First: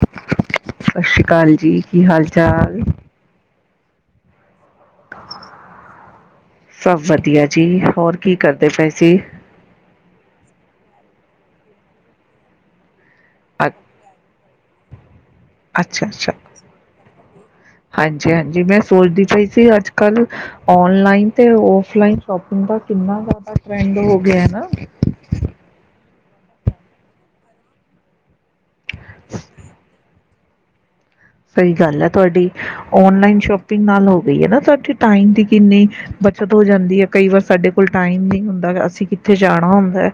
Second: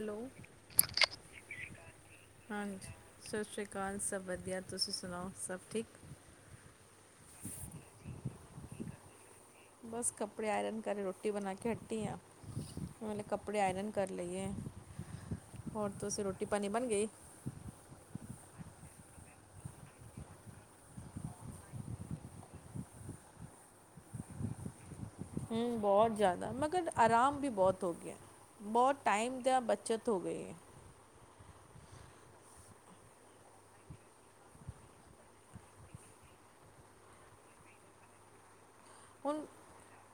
Hello ਸਤਿ ਸ਼੍ਰੀ ਅਕਾਲ ਜੀ। ਕੀ ਹਾਲ ਚਾਲ? ਘਰ ਸਭ ਵਧੀਆ। ਤੁਸੀਂ ਸੁਣਾਓ ਸਭ ਠੀਕ ਸਭ ਵਧੀਆ ਜੀ, ਹੋਰ ਕੀ ਕਰਦੇ ਪਏ ਸੀ। ਬਸ ਕੱਪੜੇ ਆਇਰਨ ਕਰ, ਰੋਟੀ ਬਨਾ ਕੇ ਹਟੀ ਆ। ਮਲਬ, ਕੱਪੜੇ ਅ ਆਇਰਨ ਕਰ ਲਈਏ। ਹੋਰ ਅੱਛਾ ਤੁਸੀਂ, ਅੱਛਾ ਰੋਟੀ-ਪਾਨੀ ਬਨ ਗਈ? ਜੀ, ਹਾਂਜੀ, ਮੈਂ ਸੋਚਦੀ ਪਈ ਸੀ ਅੱਜ-ਕੱਲ ਓਨਲਾਈਨ ਤੇ ਓਫਲਾਈਨ ਸ਼ੋਪਿੰਗ ਦਾ ਕਿੰਨਾ ਜਾਦਾ ਟ੍ਰੈਂਡ ਹੋ ਗਿਆ ਨਾ। ਹੂੰ, ਬੋਤ ਜਾਦਾ। ਮਗਰ ਆਰਾਮ ਵੀ ਬਹੁਤ ਹੋ ਗਿਆ। ਬੋਤ ਟਾਈਮ ਦਾ ਬੱਚਤ ਹੋ ਗਈ ਹੈ। ਸਹੀ ਗੱਲ ਐ ਤੁਆਡੀ। ਓਨਲਾਈਨ ਸ਼ੋਪਿੰਗ ਨਾਲ ਹੋ ਗਈ ਹੈ ਨਾ, ਸਾਡੀ ਟਾਈਮ ਦੀ ਕਿੰਨੀ ਬੱਚਤ ਹੋ ਜਾਂਦੀ ਐ। ਕਈ ਵਾਰ ਸਾਡੇ ਕੋਲ ਟਾਈਮ ਨਹੀਂ ਹੁੰਦਾ ਅਸੀ ਕਿੱਥੇ ਹੁਣ ਜਾਣਾ ਹੁੰਦਾ।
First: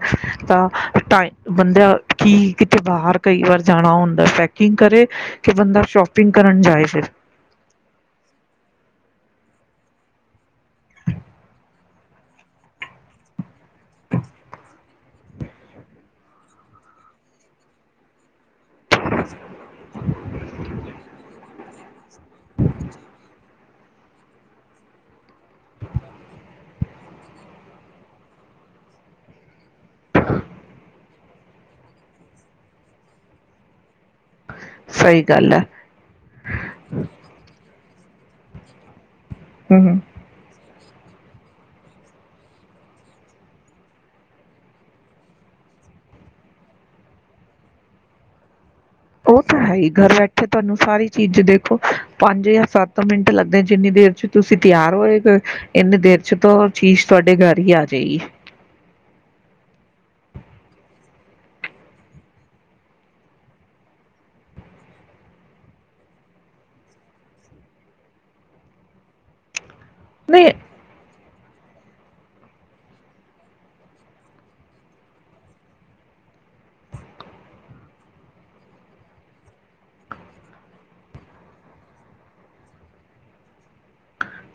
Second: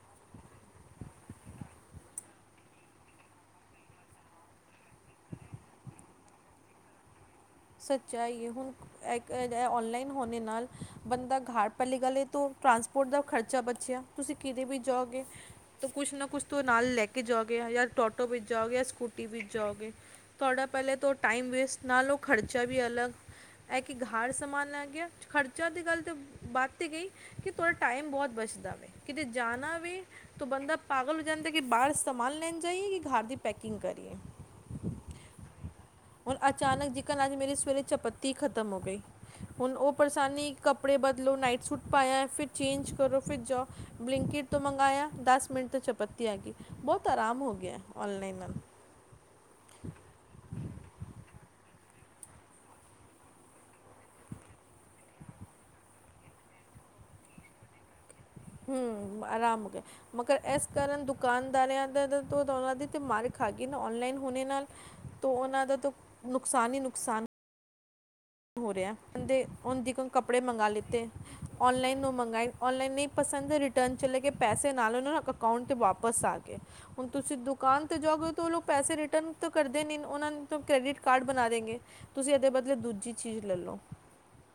ਤਾ ਟਾਈ ਬੰਦਾ, ਕੀ ਕਿਤੇ ਬਾਹਰ ਕਈ ਵਾਰ ਜਾਣਾ ਹੁੰਦਾ। ਪੈਕਿੰਗ ਕਰੇ ਕਿ ਬੰਦਾ ਸ਼ੋਪ ਪਿੰਗ ਕਰਨ ਜਾਏ ਫਿਰ। ਸੱਚਾਈ ਏ ਹੁਨ, ਅ ਕ ਏ ਔਨਲਾਈਨ ਹੋਨੇ ਨਾਲ ਬੰਦਾ ਘਰ, ਪੈਲੀ ਗੱਲਏ ਤੋਂ ਟਰਾਂਸਪੋਰਟ ਦਾ ਖਰਚਾ ਬਚਿਆ, ਤੁਸੀ ਕਿਦੇ ਵਿੱਚ ਜਾਓਗੇ ਤਾਂ ਕੁਛ ਨਾ ਕੁਛ ਤੋਂ ਨਾਲ ਲੈ ਕੇ ਜਾਓਗੇ ਯਾ ਆਟੋ ਵਿੱਚ ਜਾਓਗੇ ਯਾ ਸਕੂਟੀ ਵਿੱਚ ਜਾਓਗੇ, ਤੁਆਡਾ ਪਹਿਲੇ ਤੋਂ ਟਾਈਮ ਵੇਸਟ ਨਾਲੋ ਖਰਚਾ ਵੀ ਅਲੱਗ ਏ ਕਿ ਘਾਰ ਸਮਾਨ ਲੈ ਗੇਆ। ਖਰਚਾ ਦੀ ਗੱਲ ਤੇ ਬਾਦ ਤੇ ਗਈ ਕਿ ਤੁਹਾਡਾ ਟਾਈਮ ਬਹੁਤ ਬਚਦਾ ਵੇ। ਕਿਤੇ ਜਾਨਾ ਵੀ ਤੋ ਬੰਦਾ ਪਾਗਲ ਹੋ ਜਾਂਦਾ ਕਿ ਬਾਰ ਸਮਾਨ ਲੈਨ ਜਾਈਏ ਕਿ ਘਾਰ ਦੀ ਪੈਕਿੰਗ ਕਰੀਏ। ਸਹੀ ਗੱਲ ਐ। ਸਵੇਰੇ, ਸਵੇਰੇ ਚਪੱਤੀ ਖਤਮ ਹੋ ਗਈ। ਹੁਨ ਹੂੰ ਓ ਹੂੰ। ਪਰੇਸਾਨੀ ਇੱਕ ਕਪ ਕੱਪੜੇ ਬਦਲੋ ਨਾਈਟ ਸੂਟ ਪਾਇਆ ਫਿਰ ਚੇਂਜ ਕਰੋ ਫਿਰ ਜਾਓ, ਬਲਿੰਕਿਟ ਤੋਂ ਮੰਗਾਇਆ ਦਸ ਮਿੰਟ ਤੋਂ ਚਪੱਤੀ ਆ ਗਈ ਬਹੁਤ ਆਰਾਮ ਹੋ ਗਿਆ ਔਨਲਾਈਨ ਨਾਲ। ਉਹ ਤਾਂ ਹੈ ਹੀ ਘਰ ਬੈਠੇ ਤੁਹਾਨੂੰ ਸਾਰੀ ਚੀਜ਼ ਦੇ ਪੰਜ ਜਾਂ ਸੱਤ ਮਿੰਟ ਲੱਗਦੇ ਜਿੰਨੀ ਦੇਰ ਚ ਤੁਸੀਂ ਤਿਆਰ ਹੋਏ, ਇੰਨੀ ਦੇਰ ਚ ਤਾਂ ਉਹ ਚੀਜ਼ ਤੁਹਾਡੇ ਘਰ ਹੀ ਆ ਜਾਏਗੀ। ਹ ਆਰਾਮ ਹੋ ਗਿਆ ਮਗਰ ਇਸ ਕਾਰਨ ਦੁਕਾਨਦਾਰਿਆਂ ਦਾ ਤਾਂ [unintelligible] ਉਨ੍ਹਾਂ ਦੀ ਤਾਂ ਮਾਰ ਖਾ ਗਈ ਨਾ, ਔਨਲਾਈਨ ਹੋਣੇ ਨਾਲ, ਉਹਨਾਂ ਦਾ ਤਾਂ ਨੁਕਸਾਨ ਹੀ ਨੁਕਸਾਨ ਹੋ ਰਿਹਾ। ਬੰਦੇ ਹੁਣ ਦੇਖੋ ਕੱਪੜੇ ਨਹੀਂ ਮੰਗਾ ਲਿੱਤੇ। ਔਨਲਾਈਨ ਉਹ ਮੰਗਾਏ ਔਨਲਾਈਨ ਨਹੀਂ ਪਸੰਦ ਰਿਟਰਨ ਚਲੇ ਗਏ। ਪੈਸੇ ਨਾਲੋਂ-ਨਾਲ ਅਕਾਊਂਟ ਤੋਂ ਵਾਪਸ ਆ ਗਏ। ਹੁਣ ਤੁਸੀਂ ਦੁਕਾਨ ਤੇ ਜਾਓਗੇ ਤੋਂ ਉਹ ਲੋਕ ਪੈਸੇ ਰਿਟਰਨ ਤਾਂ ਕਰਦੇ ਨੀ ਉਹਨਾਂ ਨੇ ਤੋਂ ਕ੍ਰੇਡਿਟ ਕਾਰਡ ਬਣਾ ਦੇਗੇ। ਤੁਸੀਂ ਇਹਦੇ ਬਦਲੇ ਦੂਜੀ ਚੀਜ਼ ਲਲੋ।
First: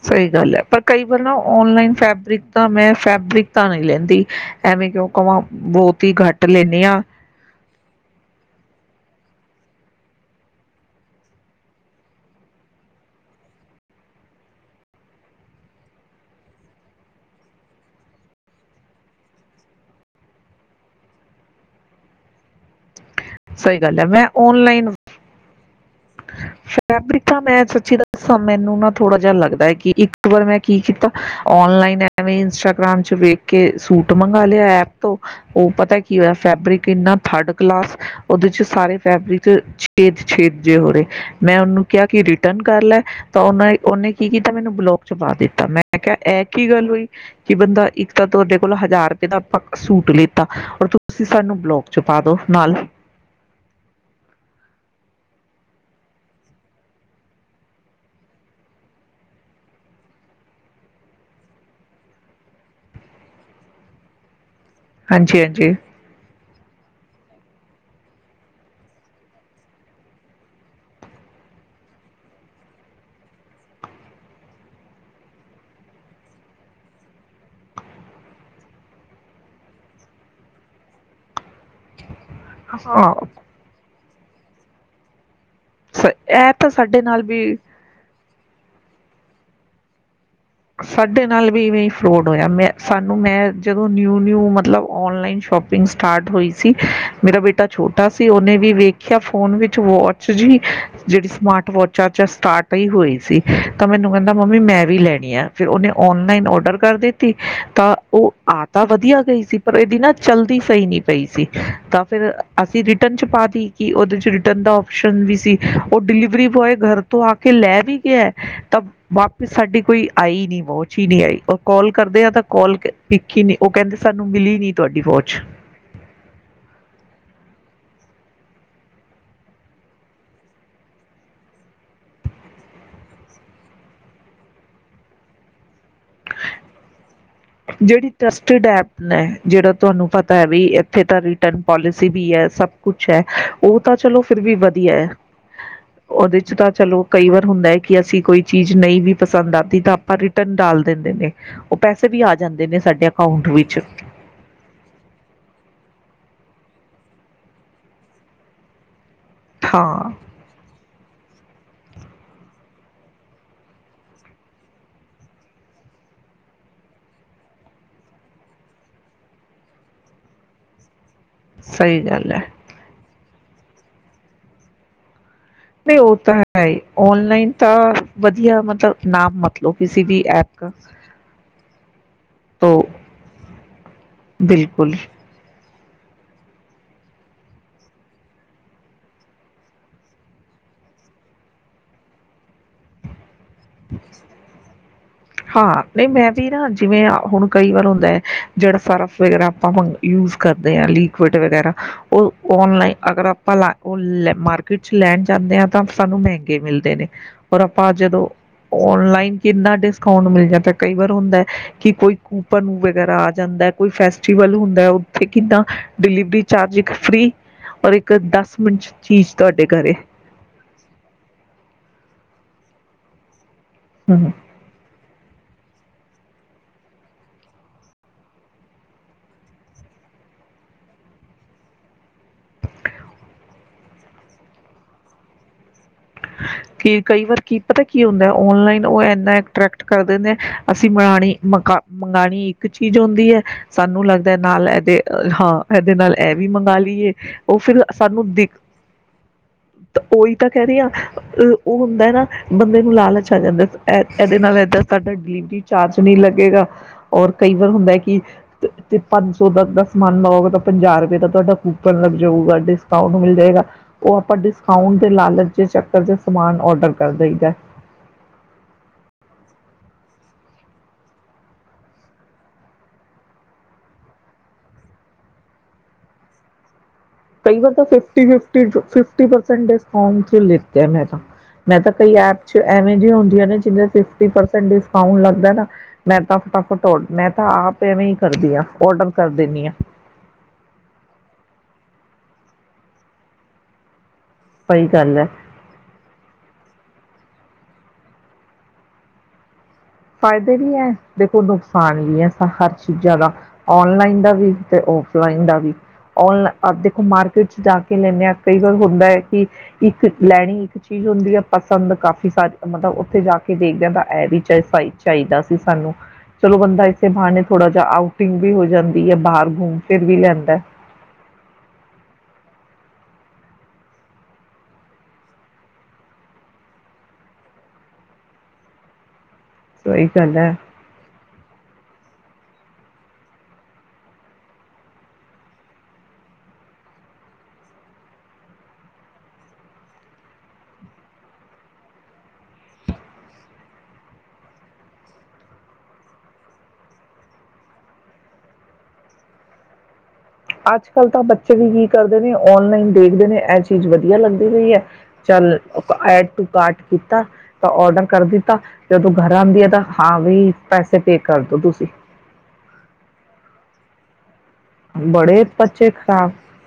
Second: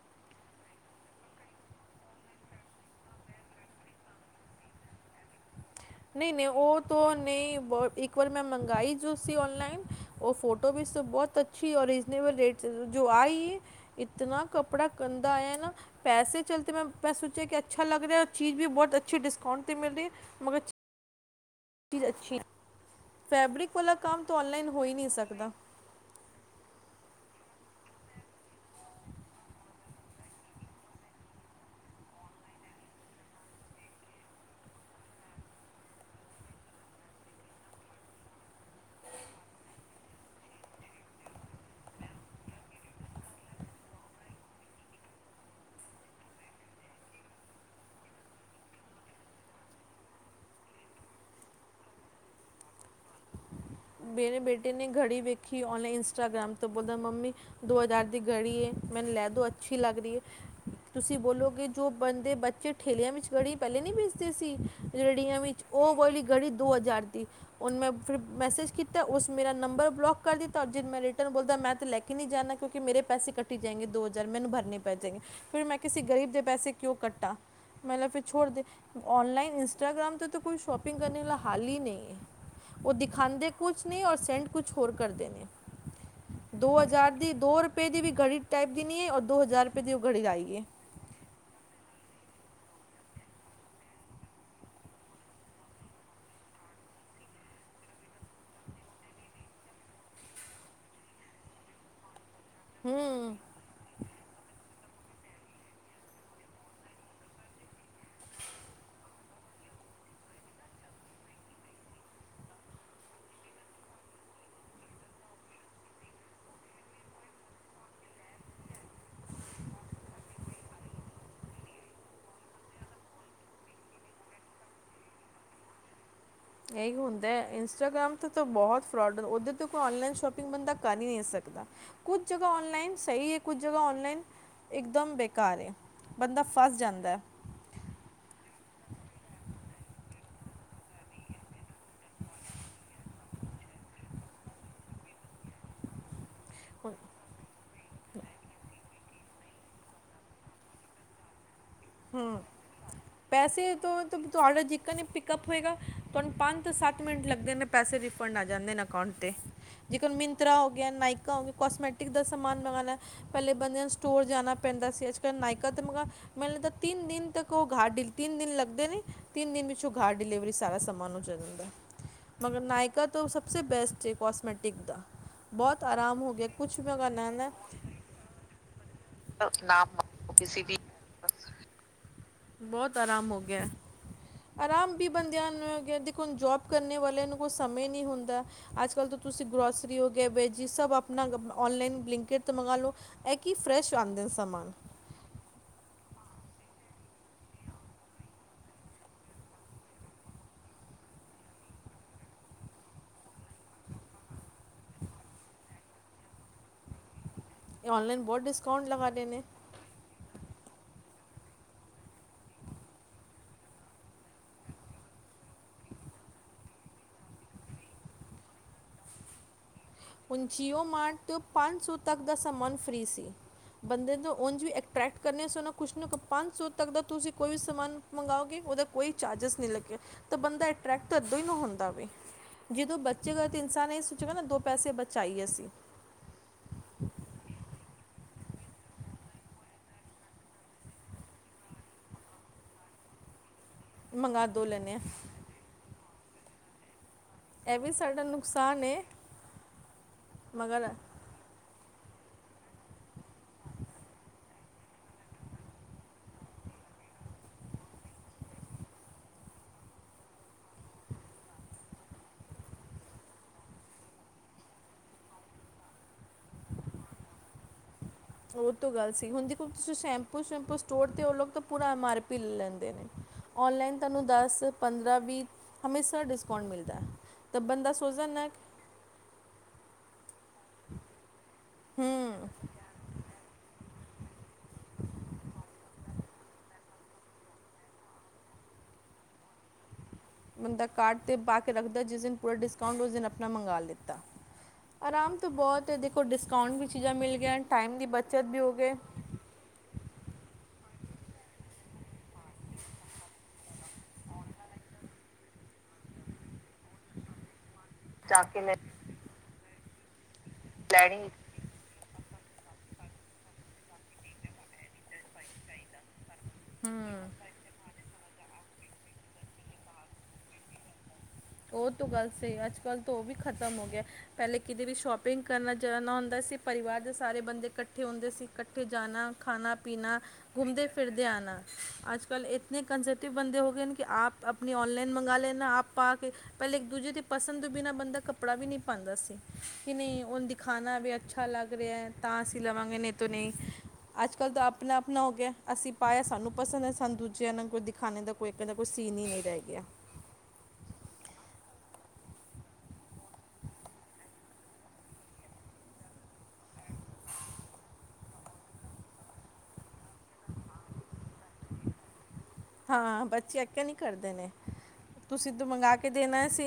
ਸਹੀ ਗੱਲ ਹੈ ਪਰ ਕਈ ਵਾਰ ਨਾ ਔਨਲਾਈਨ ਫੈਬਰਿਕ ਤਾਂ ਮੈਂ ਫੈਬਰਿਕ ਤਾਂ ਨਹੀਂ ਲੈਂਦੀ ਐਵੇਂ ਕਿਉਂ ਕਵਾਂ। ਬਹੁਤ ਹੀ ਘੱਟ ਨਹੀਂ-ਨਹੀਂ ਉਹ ਲੈਂਦੀ ਹਾਂ ਤੋ ਨਹੀਂ ਬੋ ਇੱਕ ਵਾਰ ਮੈਂ ਮੰਗਾਈ ਜੋ ਸੀ ਔਨਲਾਈਨ, ਉਹ ਫੋਟੋ ਵੀ ਸੀ ਬਹੁਤ ਅੱਛੀ ਔਰ ਰੀਜਨੇਬਲ ਰੇਟ ਚ ਜੋ ਆਈ ਇਤਨਾ ਕਪੜਾ ਗੰਦਾ ਆਇਆ ਨਾ ਪੈਸੇ ਚਲ ਤੇ ਮੈਂ ਸੋਚਿਆ ਕਿ ਅੱਛਾ ਲੱਗ ਰਿਹਾ ਚੀਜ਼ ਵੀ ਬਹੁਤ ਅੱਛੀ ਡਿਸਕਾਊਂਟ ਤੇ ਮਿਲ ਰਹੀ ਏ ਮਗਰ ਚੀਜ਼ ਅੱਛੀ ਹੈ। ਫੈਬਰਿਕ ਸਹੀ ਵਾਲਾ ਗੱਲ ਹੈ ਕੰਮ ਮੈਂ ਤਾਂ ਔਨਲਾਈਨ ਹੋ ਹੀ ਨਹੀਂ ਸਕਦਾ। ਫੈਬਰਿਕ ਤਾਂ ਮੈਂ ਸੱਚੀ ਦੱਸਾਂ ਮੈਨੂੰ ਨਾ ਥੋੜਾ ਜਿਹਾ ਲੱਗਦਾ ਕਿ ਇੱਕ ਵਾਰ ਮੈਂ ਕੀ ਕੀਤਾ ਔਨਲਾਈਨ ਐਵੇਂ ਇੰਸਟਾਗ੍ਰਾਮ ਚ ਵੇਖ ਕੇ ਸੂਟ ਮੰਗਾ ਲਿਆ ਐਪ ਤੋਂ ਉਹ ਪਤਾ ਕੀ ਹੋਇਆ ਫੈਬਰਿਕ ਇੰਨਾ ਥਰਡ ਕਲਾਸ ਉਹਦੇ ਚ ਸਾਰੇ ਫੈਬਰਿਕ ਛੇਦ ਛੇਦ ਜੇ ਹੋ ਰਹੇ ਮੈਂ ਉਹਨੂੰ ਕਿਹਾ ਕਿ ਰਿਟਰਨ ਕਰ ਲੈ ਤਾਂ ਓਨੇ-ਓਨੇ ਕੀ ਕੀਤਾ ਮੈਨੂੰ ਬਲੋਕ ਚ ਪਾ ਦਿੱਤਾ ਮੈਂ ਕਿਹਾ ਇਹ ਕੀ ਗੱਲ ਹੋਈ ਕਿ ਬੰਦਾ ਇੱਕ ਤਾਂ ਤੁਹਾਡੇ ਕੋਲ ਹਜ਼ਾਰ ਰੁਪਏ ਦਾ ਆਪਾਂ ਸੂਟ ਲੀਤਾ ਤੁਸੀਂ ਸਾਨੂੰ ਬਲੋਕ ਚ ਪਾ ਦੋ ਨਾਲ। ਮੇਰੇ ਬੇਟੇ ਨੇ ਘੜੀ ਵੇਖੀ ਔਨਲਾਈਨ ਇੰਸਟਾਗ੍ਰਾਮ ਤੋਂ ਬੋਲਦਾ ਮੰਮੀ ਦੋ ਹਜ਼ਾਰ ਦੀ ਘੜੀ ਏ ਮੈਨੂੰ ਲੈ ਦੋ ਅੱਛੀ ਲੱਗ ਰਹੀ ਹੈ। ਤੁਸੀਂ ਬੋਲੋ ਗੇ ਜੋ ਬੰਦੇ ਬੱਚੇ ਠੇਲਿਆਂ ਵਿੱਚ ਘੜੀ ਪਹਿਲੇ ਨਹੀਂ ਵੇਚਦੇ ਸੀ। ਰੇਡੀੜੀਆਂ ਹਾਂਜੀ ਵਿੱਚ ਹਾਂਜੀ ਉਹ ਵਾਲੀ ਘੜੀ ਦੋ ਹਜ਼ਾਰ ਦੀ ਹੁਣ ਮੈੰ ਫਿਰ ਮੈਸੇਜ ਕੀਤਾ ਉਸ ਮੇਰਾ ਨੰਬਰ ਬਲੋਕ ਕਰ ਦਿੱਤਾ ਔਰ ਜਦ ਮੈਂ ਰਿਟਰਨ ਬੋਲਦਾ ਮੈਂ ਤਾਂ ਲੈ ਕੇ ਨਹੀਂ ਜਾਂਨਾ ਕਿਉਂਕਿ ਮੇਰੇ ਪੈਸੇ ਕੱਟੀ ਜਾਏੰਗੇ ਦੋ ਹਜ਼ਾਰ ਮੈਨੂੰ ਭਰਨੇ ਪੈ ਜਾਏਗੇ ਫਿਰ ਮੈਂ ਕਿਸੇ ਗਰੀਬ ਦੇ ਪੈਸੇ ਕਿਉਂ ਕੱਟਾਂ ਮਤਲਬ ਫਿਰ ਛੋੜ ਦੇ ਔਨਲਾਈਨ ਇੰਸਟਾਗ੍ਰਾਮ ਤੇ ਤਾਂ ਕੋਈ ਸ਼ੋਪਿੰਗ ਕਰਨ ਵਾਲਾ ਹਾਲ ਹੀ ਨਹੀਂ ਹੈ। ਉਹ ਹਾਂ ਦਿਖਾਉੰਦੇ ਕੁਛ ਨੇ ਔਰ ਸੈਂਡ ਕੁਛ ਹੋਰ ਕਰਦੇ ਨੇ। ਸ ਇਹ ਤਾਂ ਦੋ ਸਾਡੇ ਹਜ਼ਾਰ ਨਾਲ ਦੀ ਵੀ ਦੋ ਰੁਪਏ ਦੀ ਵੀ ਘੜੀ ਟਾਈਪ ਦੀ ਨੀ ਹੈ ਔਰ ਦੋ ਹਜ਼ਾਰ ਰੁਪਏ ਦੀ ਉਹ ਘੜੀ ਆਈ। ਹੈ ਸਾਡੇ ਨਾਲ ਵੀ ਇਵੇਂ ਈ ਫਰੋਡ ਹੋਇਆ ਮੈਂ ਸਾਨੂੰ ਮੈਂ ਜਦੋਂ ਨਿਊ-ਨਿਊ ਮਤਲਬ ਔਨਲਾਈਨ ਸ਼ੋਪਿੰਗ ਸਟਾਰਟ ਹੋਈ ਸੀ ਮੇਰਾ ਬੇਟਾ ਛੋਟਾ ਸੀ ਉਹਨੇ ਵੀ ਵੇਖਿਆ ਫੋਨ ਵਿੱਚ ਵਾਚ ਜੀ ਜਿਹੜੀ ਸਮਾਰਟ ਵਾਚਾਂ ਸਟਾਰਟ ਹੀ ਹੋਈ ਹੂੰ ਸੀ ਤਾਂ ਮੈਨੂੰ ਕਹਿੰਦਾ ਮੰਮੀ ਮੈਂ ਵੀ ਲੈਣੀਆਂ। ਫਿਰ ਉਹਨੇ ਔਨਲਾਈਨ ਔਰਡਰ ਕਰ ਦਿੱਤੀ ਤਾਂ ਉਹ ਆ ਤਾਂ ਵਧੀਆ ਗਈ ਸੀ ਪਰ ਇਹਦੀ ਨਾ ਚਲਦੀ ਸਹੀ ਨਹੀਂ ਪਈ ਸੀ ਤਾਂ ਫਿਰ ਅਸੀਂ ਰਿਟਰਨ ਚ ਪਾ ਤੀ ਉਹਦੇ ਚ ਰਿਟਰਨ ਦਾ ਓਪਸ਼ਨ ਵੀ ਸੀ ਉਹ ਡਿਲੀਵਰੀ ਬੋਆਏ ਘਰ ਤੋਂ ਆ ਕੇ ਲੈ ਵੀ ਗਿਆ ਤਾਂ ਵਾਪਿਸ ਸਾਡੀ ਕੋਈ ਆਈ ਨੀ ਵੋਚ ਹੀ ਨਹੀਂ ਆਈ ਕੌਲ ਕਰਦੇ ਆ ਤਾਂ ਕੋਲ ਪਿੱਖ ਹੀ ਨਹੀਂ ਉਹ ਕਹਿੰਦੇ ਸਾਨੂੰ ਮਿਲੀ ਨੀ ਤੁਹਾਡੀ ਵੋਚ। ਇਹੀ ਹੁੰਦਾ ਇੰਸਟਾਗ੍ਰਾਮ ਤੋਂ ਤਾਂ ਬਹੁਤ ਫਰੋਡ ਉਹਦੇ ਤੋਂ ਕੋਈ ਔਨਲਾਈਨ ਸ਼ੋਪਿੰਗ ਬੰਦਾ ਕਰ ਹੀ ਨਹੀਂ ਸਕਦਾ ਕੁੱਝ ਜਗ੍ਹਾ ਔਨਲਾਈਨ ਸਹੀ ਹੈ ਕੁੱਝ ਜਗ੍ਹਾ ਔਨਲਾਈਨ ਇਕਦਮ ਬੇਕਾਰ ਏ ਬੰਦਾ ਫਸ ਜਾਂਦਾ। ਜਿਹੜੀ ਟੈਸਟਡ ਐਪ ਨੇ ਜਿਹੜਾ ਤੁਹਾਨੂੰ ਪਤਾ ਵੀ ਇਥੇ ਤਾਂ ਰਿਟਰਨ ਪੋਲਿਸੀ ਵੀ ਹੈ ਸਭ ਕੁਛ ਹੈ ਉਹ ਤਾਂ ਚਲੋ ਫਿਰ ਵੀ ਵਧੀਆ ਹੈ ਉਹਦੇ ਚ ਤਾਂ ਹੁਣ ਚਲੋ ਕਈ ਵਾਰ ਹੁੰਦਾ ਕਿ ਅਸੀਂ ਕੋਈ ਚੀਜ਼ ਨਹੀਂ ਵੀ ਪਸੰਦ ਆਂਦੀ ਤਾਂ ਆਪਾਂ ਰਿਟਰਨ ਡਾਲ ਦਿੰਦੇ ਨੇ ਉ ਹਮ ਪੈਸੇ ਤੋਂ ਤੁਹਾਡਾ ਜੇਕਰ ਨਾ ਪਿਕਅਪ ਨਾ ਹੋਏਗਾ ਤੁਹਾਨੂੰ ਪੰਜ ਤੋਂ ਸੱਤ ਮਿੰਟ ਲੱਗਦੇ ਨੇ ਪੈਸੇ ਰਿਫੰਡ ਆ ਜਾਂਦੇ ਨੇ ਅਕਾਊਂਟ ਤੇ ਜੇਕਰ ਹਾਂ ਮਿੰਤਰਾ ਹੋ ਗਿਆ ਨਾਇਕਾ ਹੋ ਗਿਆ ਕੌਸਮੈਟਿਕ ਦਾ ਸਮਾਨ ਮੰਗਾਨਾ ਪਹਿਲੇ ਬੰਦਿਆਂ ਨੂੰ ਸਟੋਰ ਜਾਣਾ ਪੈਂਦਾ ਸੀ ਅੱਜ ਕੱਲ੍ਹ ਨਾਇਕਾ ਤੇ ਮੰਗਾਉ ਮੈਨੂੰ ਲੱਗਦਾ ਤਿੰਨ ਦਿਨ ਤੱਕ ਉਹ ਘਰ ਡਲੀ ਤਿੰਨ ਦਿਨ ਲਗਦੇ ਨੇ ਤਿੰਨ ਦਿਨ ਵਿੱਚ ਘਰ ਓ ਡਿਲੀਵਰੀ ਸਾਰਾ ਸਮਾਨ ਸਹੀ ਗੱਲ ਹੈ ਮਗਰ ਨਾਇਕਾ ਤਾਂ ਓਂ ਸਭ ਸੇ ਬੈਸਟ ਐ ਕੌਸਮੈਟਿਕ ਦਾ ਨਹੀਂ ਉਹ ਤਾਂ ਹੈ ਈ ਔਨਲਾਈਨ ਤਾਂ ਵਧੀਆ ਮਤਲਬ ਨਾਮ ਮਤ ਲਉ ਕਿਸੇ ਵੀ ਐਪ ਕਾ ਬਹੁਤ ਆਰਾਮ ਹੋ ਗਿਆ ਬਿਲਕੁਲ, ਆਰਾਮ ਵੀ ਬੰਦਿਆਂ ਨ ਦੇਖੁ ਹੁਣ ਜੋਬ ਕਰਨੇ ਵਾਲਿਆਂ ਨੂੰ ਕੋਈ ਸਮੇਂ ਨਹੀਂ ਹੁੰਦਾ ਅੱਜ ਕੱਲ ਤਾਂ ਤੁਸੀਂ ਗਰੋਸਰੀ ਹੋ ਗਿਆ ਵੈਜੀ ਸਭ ਆਪਣਾ ਔਨਲਾਈਨ ਬਲਿੰਕਟ ਤੋਂ ਮੰਗਾ ਲਓ। ਇਹ ਕਿ ਫਰੈਸ਼ ਆਂਦੇ ਨੇ ਸਮਾਨ ਏ ਨਾ ਜਿਵੇ ਹੁਣ ਕਈ ਵਾਰ ਹੁੰਦਾ ਐ ਜਿਹੜਾ ਸਰਫ ਵਗੈਰਾ ਆਪਾਂ ਹੁਣ ਯੂਜ ਕਰਦੇ ਆ ਲਿਕਵਡ ਵਗੈਰਾ ਉਹ ਔਨਲਾਈਨ ਅਗਰ ਆਪਾਂ ਮਾਰਕਿਟ ਚ ਲੈਣ ਜਾਂਦੇ ਆ ਤਾਂ ਸਾਨੂੰ ਮਹਿੰਗੇ ਮਿਲਦੇ ਨੇ ਔਰ ਇਹ ਆਪਾਂ ਆਨਲਾਈਨ ਜਦੋਂ ਬਹੁਤ ਡਿਸਕਾਊਂਟ ਲਗਾ ਰਹੇ ਔਨਲਾਈਨ ਨੇ ਕਿੰਨਾ ਡਿਸਕਾਊਂਟ ਮਿਲ ਜਾ ਤਾ ਕਈ ਵਾਰ ਹੁੰਦਾ ਐ ਕਿ ਕੋਈ ਕੂਪਨ ਵਗੈਰਾ ਆ ਜਾਂਦਾ ਕੋਈ ਫੈਸਟਿਵਲ ਹੁੰਦਾ ਉਥੇ ਕਿੰਨਾ ਡਿਲੀਵਰੀ ਚਾਰਜ ਇੱਕ ਫਰੀ ਓਰ ਇੱਕ ਦਸ ਮਿੰਟ ਚ ਚੀਜ਼ ਤੁਹਾਡੇ ਘਰੇ ਹੁਣ ਜੀਉ ਮਾਰਟ ਤੋ ਪੰਜ ਸੋ ਤਕ ਦਾ ਸਮ ਸਮਨ ਫ੍ਰੀ ਸੀ। ਬੰਦੇ ਹੂੰ। ਤੋਂ ਉਝ ਵੀ ਅਟਰ੍ਰੈਕਟ ਕਰਨੇ ਸ ਕੁਛ ਨ ਪੰਜ ਸੌ ਤੱਕ ਦਾ ਤੁਸੀਂ ਕੋਈ ਵੀ ਸਮਾਨ ਮੰਗਾਓਗੇ ਉਹਦਾ ਕੋਈ ਚਾਰਜਿਸ ਨਹੀਂ ਲੱਗਿਆ ਤਾਂ ਬੰਦਾ ਅਟਰੈਕਟ ਤਦੋਂ ਹੀ ਤਾ ਹੁੰਦਾ ਵੇ ਜਦੋਂ ਬਚੇਗਾ ਤਾਂ ਇਨਸਾਨ ਇਹ ਸੋਚੇਗਾ ਨਾ ਦੋ ਪੈਸੇ ਬਚਾਈਏ ਅਸੀਂ ਕੀ ਕਈ ਵਾਰ ਕੀ ਪਤਾ ਕੀ ਹੁੰਦਾ ਓਨਲਾਈਨ ਉਹ ਇਨਾ ਅਟਰੈਕਟ ਕਰ ਦਿੰਦੇ ਅਸੀਂ ਮਨਾਣੀ ਮਕਾ ਮੰਗਾਣੀ ਇੱਕ ਚੀਜ਼ ਹੁੰਦੀ ਐ ਸਾਨੂੰ ਲੱਗਦਾ ਮੰਗਾ ਦੋ ਨਾਲ ਲੈਨੇ ਆ ਇਹਦੇ ਹਾਂ ਇਹਦੇ ਨਾਲ ਇਹ ਵੀ ਮੰਗਾ ਲਈਏ ਉਹ ਇਹ ਫਿਰ ਵੀ ਸਾਡਾ ਸਾਨੂੰ ਦਿਖ ਨੁਕਸਾਨ ਹੈ ਤ ਉਹੀ ਤਾਂ ਕਹਿ ਰਹੀ ਮਗਰ ਆ ਅ ਉਹ ਹੁੰਦਾ ਐ ਨਾ ਬੰਦੇ ਨੂੰ ਲਾਲਚ ਆ ਜਾਂਦਾ ਐ ਏਹ ਇਹਦੇ ਨਾਲ ਏਦਾ ਸਾਡਾ ਡਿਲੀਵਰੀ ਚਾਰਜ ਨਈ ਲੱਗੇਗਾ ਔਰ ਕਈ ਵਾਰ ਹੁੰਦਾ ਐ ਕਿ ਪੰਜ ਸੌ ਦ ਦੱਸ ਮੰਨ ਲਓ ਤਾਂ ਪੰਜਾਹ ਰੁਪਏ ਦਾ ਤੁਹਾਡਾ ਕੂਪਨ ਲੱਗ ਜਊਗਾ ਡਿਸਕਾਊਂਟ ਮਿਲ ਜਾਏਗਾ ਉਹ ਆਪਾਂ ਡਿਸਕਾਊਂਟ ਦੇ ਲਾਲਚ ਇਸ ਚੱਕਰ ਚ ਸਮਾਨ ਔਡਰ ਕਰ ਦੇਈਦਾ ਉਹ ਤੋਂ ਗੱਲ ਸੀ ਹੁਣ ਦੇਖੋ ਤੁਸੀਂ ਸ਼ੈਂਪੂ ਸ਼ੂਪੁ ਸਟੋਰ ਤੇ ਉਹ ਲੋਕ ਤਾਂ ਪੂਰਾ ਐਮ ਆਰ ਪੀ ਲੈਂਦੇ ਨੇ ਓਨਲਾਈਨ ਤੁਹਾਨੂੰ ਦਸ ਪੰਦਰਾਂ ਵੀ ਹਮੇਸ਼ਾ ਡਿਸਕਾਂਟ ਮਿਲਦਾ ਹੈ। ਕਈ ਵਾਰ ਤਾਂ ਬੰਦਾ ਸੋਚਦਾ ਨਾ ਫਿਫਟੀ-ਫਿਫਟੀ, ਕਿ ਫਿਫਟੀ ਪਰਸੈਂਟ ਡਿਸਕਾਊਂਟ ਤੇ ਲਿੱਤੇ ਮੈਂ ਤਾ, ਮੈਂ ਤਾਂ ਕਈ ਐਪ ਹੂੰ ਚ ਐਵੇਂ ਜੀਆ ਹੁੰਦੀਆਂ ਨੇ ਜਿਵੇਂ ਫਿਫਟੀ ਪਰਸੈਂਟ ਡਿਸਕਾਉਂਟ ਲੱਗਦੈ ਐ ਨਾ ਮੈ ਤਾਂ ਫਟਾਫਟ ਓਡ ਮੈਂ ਤਾਂ ਆਪ ਐਵੇਂ ਈ ਕਰਦੀ ਆ ਔਡਰ ਕਰ ਦਿਨੀ ਆ ਬੰਦਾ ਕਾਰਡ ਤੇ ਪਾ ਕੇ ਰੱਖਦਾ ਜਿਸ ਦਿਨ ਪੂਰਾ ਡਿਸਕਾਊਂਟ ਉਸ ਦਿਨ ਆਪਣਾ ਮੰਗ ਲੇ ਸਹੀ ਗੱਲ ਐ ਆਰਾਮ ਤੋਂ ਬਹੁਤ ਐ ਦੇਖੋ ਡਿਸਕਾਊਂਟ ਵੀ ਚੀਜ਼ਾਂ ਮਿਲ ਗਈਆਂ ਟਾਈਮ ਦੀ ਬੱਚਤ ਵੀ ਹੋਗੇ ਫਾਇਦੇ ਵੀ ਐ ਦੇਖੋ ਨੁਕਸਾਨ ਵੀ ਐ ਹਰ ਚੀਜ਼ਾਂ ਦਾ ਔਨਲਾਈਨ ਦਾ ਵੀ ਤੇ ਔਫਲਾਈਨ ਦਾ ਵੀ ਔਨਲਾ ਦੇਖੋ ਅਸੀ ਮਾਰਕੀਟ ਚ ਜਾ ਕੇ ਸੀ ਲੈਣੇ ਆ ਕਈ ਵਾਰ ਹੁੰਦਾ ਐ ਕਿ ਇੱਕ ਲੈਣੀ ਇੱਕ ਚੀਜ਼ ਹੁੰਦੀ ਏ ਪਸੰਦ ਕਾਫੀ ਸਾਰੀ ਮਤਲਬ ਉੱਥੇ ਜਾ ਕੇ ਦੇਖਦਿਆਂ ਤਾਂ ਇਹ ਵੀ ਚ ਚਾਈ, ਚਾਈਦਾ ਸੀ ਸਾਨੂੰ ਚਲੋ ਬੰਦਾ ਇਸੇ ਹੂੰ ਬਹਾਣੇ ਥੋੜਾ ਜਿਹਾ ਆਊਟ ਟਿੰਗ ਵੀ ਹੋ ਜਾਂਦੀ ਐ ਬਾਹਰ ਘੁੰਮ ਫਿਰ ਵੀ ਲੈਂਦਾ ਉਹ ਤੋਂ ਗੱਲ ਸਹੀ ਅੱਜ ਕੱਲ੍ਹ ਤਾਂ ਉਹ ਵੀ ਖ਼ਤਮ ਹੋ ਗਿਆ ਪਹਿਲੇ ਕਿਤੇ ਵੀ ਸ਼ੋਪਿੰਗ ਕਰਨਾ ਜਾ ਨਾ ਹੁੰਦਾ ਸੀ ਪਰਿਵਾਰ ਦੇ ਸਾਰੇ ਬੰਦੇ ਕੱਠੇ ਹੁੰਦੇ ਸੀ ਕੱਠੇ ਜਾਣਾ ਖਾਣਾ ਸਹੀ ਪੀਣਾ ਗੱਲ ਹੈ ਘੁੰਮਦੇ ਫਿਰਦੇ ਆਉਣਾ ਅੱਜ ਕੱਲ ਇਤੇ ਕੰਸਰਟਿਵ ਬੰਦੇ ਹੋ ਗੇਨ ਕਿ ਆਪਣੀ ਔਨਲਾਈਨ ਮੰਗਗਾ ਲੈਣਾ ਆਪ ਪਾਸ ਪਹਿਲੇ ਇੱਕ ਦੂਜੇ ਦੀ ਪਸੰਦ ਬਿਨਾਂ ਬੰਦਾ ਕੱਪੜਾ ਵੀ ਨਹੀਂ ਪਾਉਂਦਾ ਸੀ ਕਿ ਨਹੀਂ ਉਹਨੂੰ ਦਿਖਾਨਾ ਵੇ ਅੱਛਾ ਲੱਗ ਰਿਹਾ ਤਾਂ ਅਸੀਂ ਲਵਾਂਗੇ ਨਹੀਂ ਤੋਂ ਨਹੀਂ ਅੱਜ ਕੱਲ੍ਹ ਤਾਂ ਆਪਣਾ ਆਪਣਾ ਹੋ ਗਿਆ ਅਸੀਂ ਪਾਇਆ ਸਾਨੂੰ ਪਸੰਦ ਹੈ ਸਾਨੂੰ ਦੂਜਿਆਂ ਨਾਲ ਕੋਈ ਦਿਖਾਣੇ ਦਾ ਕੋਈ ਕਿੰ ਦਾ ਕੋਈ ਸੀਨ ਹੀ ਨਹੀਂ ਰਹਿ ਗਿਆ ਅੱਜ ਕੱਲ ਤਾਂ ਬੱਚੇ ਵੀ ਕੀ ਕਰਦੇ ਨੇ ਓਨਲਾਈਨ ਦੇਖਦੇ ਨੇ ਇਹ ਚੀਜ਼ ਵਧੀਆ ਲੱਗਦੀ ਪਈ ਐ ਚੱਲ ਐਡ ਟੂ ਕਾਰਟ ਕੀਤਾ ਤਾਂ ਓਡਰ ਕਰ ਦਿੱਤਾ ਜਦੋਂ ਘਰ ਆਉਂਦੀ ਆ ਤਾਂ ਹਾਂ ਵੀ ਪੈਸੇ ਪੇ ਕਰਦੋ ਤੁਸੀਂ ਹਾਂ ਬੱਚੇ ਇੱਕੇ ਨੀ ਕਰਦੇ ਨੇ ਬੜੇ ਤੁਸੀਂਤੋ ਬੱਚੇ ਮੰਗਾ ਕੇ ਖ਼ਰਾਬ ਦੇਣਾ ਸੀ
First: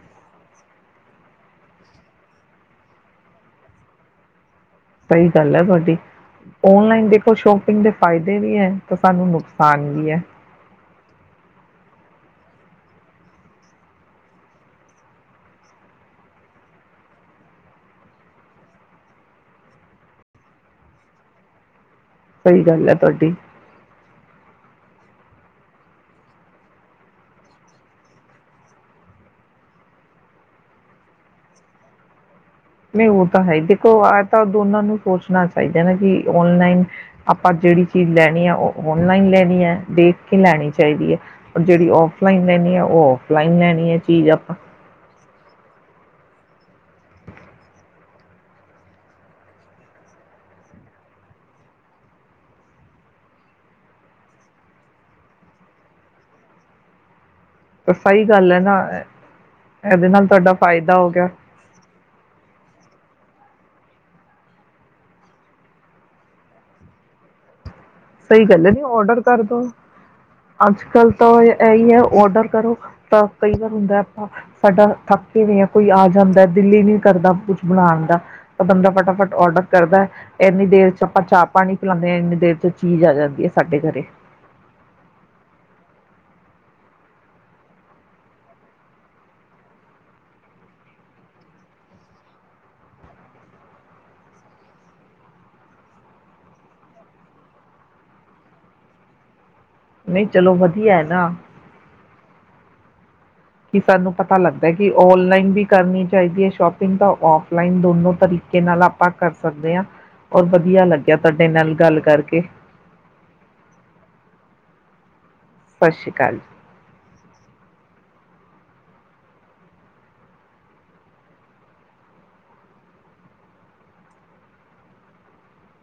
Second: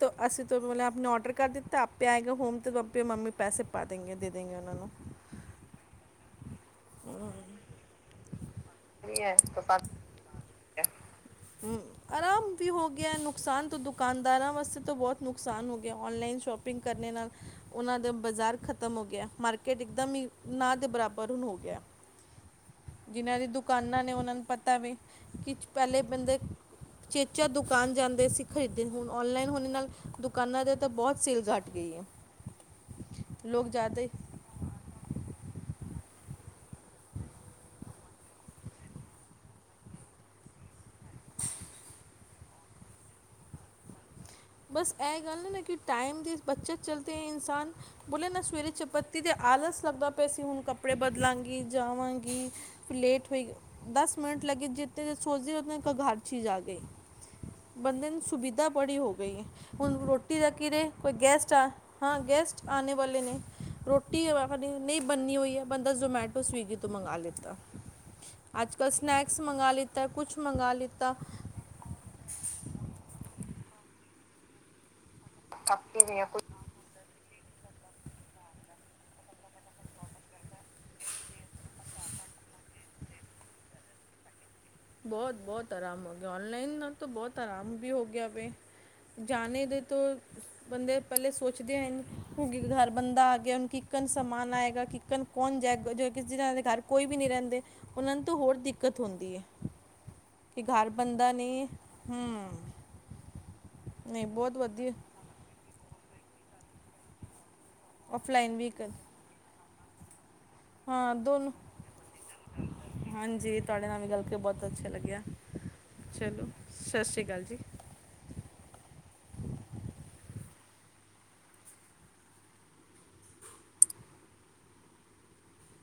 ਤੋ ਅਸੀਂ ਤੋਂ ਮਤਲਬ ਆਪਣੇ ਔਡਰ ਕਰ ਦਿੱਤਾ ਆਪੇ ਆਏਗਾ ਹੋਮ ਤੇੇ ਆਪੇ ਮੰਮੀ ਪੈਸੇ ਪਾ ਦੇਂਗੇ ਦੇ ਦਿੰਗੇ ਉਹਨਾਂ ਨੂੰ ਸਹੀ ਗੱਲ ਹੈ ਤੁਹਾਡੀ ਔਨਲਾਈਨ ਦੇਖੋ ਸ਼ੋਪਿੰਗ ਦੇ ਫਾਇਦੇ ਵੀ ਹੈ ਤਾਂ ਸਾਨੂੰ ਨੁਕਸਾਨ ਵੀ ਹੈ ਹਮ ਆਰਾਮ ਵੀ ਹੋ ਗਿਆ ਨੁਕਸਾਨ ਤੋਂ ਦੁਕਾਨਦਾਰਾਂ ਵਾਸਤੇ ਤਾਂ ਬਹੁਤ ਨੁਕਸਾਨ ਹੋ ਗਿਆ ਨਲਾਈਨ ਸ਼ੋਪਿੰਗ ਕਰਨੇ ਨਾਲ ਉਹਨਾਂ ਦਾ ਬਾਜ਼ਾਰ ਖਤਮ ਹੋ ਗਿਆ ਮਾਰਕੀਟ ਇੱਕਦਮ ਈ ਨਾ ਦੇ ਬਰਾਬਰ ਹੁਣ ਹੋ ਗਿਆ ਗਿਆ ਸਹੀ ਗੱਲ ਹੈ ਤੁਹਾਡੀ। ਦੁਕਾਨਾਂ ਨੇ ਉਹਨਾਂ ਪਤਾ ਵੇ ਕਿ ਪਹਿਲੇ ਬੰਦੇ ਚੇਚਾ ਦੁਕਾਨ ਜਾਂਦੇ ਸੀ ਖਰੀਦਨ, ਹੁਣ ਨਲਾਈਨ ਹੋਣ ਨਾਲ ਦੁਕਾਨਾਂ ਦੇ ਤਾਂ ਬਹੁਤ ਸੇਲ ਘੱਟ ਗਈ ਏ। ਨਹੀਂ ਉਹ ਤਾਂ ਹੈ। ਦੇਖੋ ਏਹ ਤਾਂ ਦੋਨਾਂ ਨੂੰ ਸੋਚਣਾ ਚਾਹੀਦਾ। ਏ ਹੈ ਕਿ ਔਨਲਾਈਨ ਆਪਾਂ ਜਿਹੜੀ ਚੀਜ਼ ਲੈਣੀ ਹੈ, ਉਹ ਔਨਲਾਈਨ ਲੈਣੀ ਹੈ, ਦੇਖ ਕੇ ਲੈਣੀ ਚਾਹੀਦੀ ਹੈ, ਔਰ ਜਿਹੜੀ ਔਫ ਲਾਈਨ ਲੈਣੀ ਆ ਉਹ ਔਫ--ਲਾਈਨ ਲੈਣੀ ਆ ਚੀਜ਼ ਆਪ ਬਸ ਇਹ ਗੱਲ ਨਾ ਕਿ ਟਾਈਮ ਦੀ ਬੱਚਤ ਚੱਲਦੇ ਇਨਸਾਨ ਬੋਲੇ ਨਾ, ਸਵੇਰੇ ਚਪੱਤੀ ਦੇ ਆਲਸ ਲੱਗਦਾ ਪਏ ਕਿ ਅਸੀਂ ਹੁਣ ਕੱਪੜੇ ਬਦਲਾਂਗੀ ਜਾਵਾਂਗੀ, ਲੇਟ ਹੋਈ। ਦਸ ਮਿੰਟ ਲੱਗਦੇ ਜਿੱਨੇ ਚਿਰ ਸੋਚਦੇ ਉਨੇ ਚ ਘਰ ਚੀਜ਼ ਆ ਗਈ ਤਾਂ ਸਹੀ ਗੱਲ ਹੈ ਨਾ ਈ ਹੁਣ ਇਹਦੇ ਨਾਲ ਰੋਟੀ ਦਾ ਤੁਹਾਡਾ ਕਿ ਰੇ, ਫਾਇਦਾ ਹੋ ਕੋਈ ਗਿਆ ਗੈਸਟ ਆ ਗੈਸਟ ਆਣੇ ਵਾਲੇ ਨੇ ਰੋਟੀ ਨਹੀਂ ਬੰਨੀ ਹੋਈ ਹੈ ਬੰਦਾ ਜ਼ਮੈਟੋ, ਸਵੀਗੀ ਤੋਂ ਮੰਗਵਾ ਲੈਂਦਾ। ਸਹੀ ਗੱਲ ਹੈ। ਨਹੀ ਔਡਰ ਕਰ ਦੋ। ਅੱਜ ਕੱਲ ਤਾਂ ਇਹੀ ਹੈ, ਔਡਰ ਕਰੋ ਤਾਂ ਸਈ ਗੱਲ ਹੁੰਦਾ ਆਪਾਂ, ਸਾਡਾ ਥੱਕ ਕਿਵੇਂ ਆ ਕੋਈ ਆ ਜਾਂਦਾ ਦਿੱਲ ਨੀ ਕਰਦਾ ਕੁੱਝ ਬਣਾਉਣ ਦਾ ਤਾਂ ਬੰਦਾ ਫਟਾਫਟ ਔਡਰ ਕਰਦਾ, ਇੰਨੀ ਦੇਰ ਚ ਆਪਾਂ ਚਾਹ ਪਾਣੀ ਪਿਲਾਉਂਦੇ ਹਾਂ, ਇੰਨੀ ਦੇਰ ਚ ਚੀਜ਼ ਆ ਜਾਂਦੀ ਹੈ ਸਾਡੇ ਘਰੇ। ਬਹੁਤ ਬਹੁਤ ਆਰਾਮ ਹੋ ਗਿਆ, ਔ ਨਲਾਈਨ ਨਾਲ ਬਹੁਤ ਆਰਾਮ ਵੀ ਹੋ ਗਿਆ ਵੇ ਜਾਣੇ ਦੇ ਤੋ ਬੰਦੇ ਪਹਿਲੇ ਸੋਚਦੇ ਹਨ ਘਰ ਬੰਦਾ ਆ ਗਿਆ ਹੈ। ਹੁਣ ਕਿਕਨ ਸਮਾਨ ਆਏਗਾ, ਕਿਕਨ ਕੌਣ ਜਾਏਗਾ ਕਿਸੇ ਦੇ ਘਰ ਕੋਈ ਵੀ ਨਹੀਂ ਰਹਿੰਦੇ ਉਹਨਾਂ ਨੂੰ ਤਾਂ ਹੋਰ ਦਿੱਕਤ ਹੁੰਦੀ ਹੈ। ਨਹੀਂ ਚਲੋ ਕਿ ਘਰ ਵਧੀਆ ਹੈ ਬੰਦਾ ਨਾ ਨਹੀਂ ਹੈ। ਹੂੰ। ਕਿ ਸਾਨੂੰ ਨਹੀਂ ਪਤਾ ਬਹੁਤ ਲੱਗਦਾ ਕਿ ਵਧੀਆ ਔਨਲਾਈਨ ਵੀ ਕਰਨੀ ਚਾਹੀਦੀ ਹੈ ਸ਼ੋਪਿੰਗ ਤਾਂ ਔਫ ਲਾਈਨ ਦੋਨੋ ਆਫਲਾਈਨ ਤਰੀਕੇ ਵੀ ਨਾਲ ਆਪਾਂ ਕਰ ਸਕਦੇ ਹਾਂ। ਔਰ ਵਧੀਆ ਹਾਂ ਲੱਗਿਆ ਤੁਹਾਡੇ ਦੋਨੋ। ਨਾਲ ਗੱਲ ਕਰਕੇ ਹਾਂਜੀ, ਤੁਹਾਡੇ ਨਾਲ ਵੀ ਗਲ ਕੇ ਬਹੁਤ ਅੱਛਾ ਲੱਗਿਆ। ਸਤਿ ਸ਼੍ਰੀ ਅਕਾਲ ਚਲੋ, ਸਤਿ ਸ੍ਰੀ ਅਕਾਲ ਜੀ।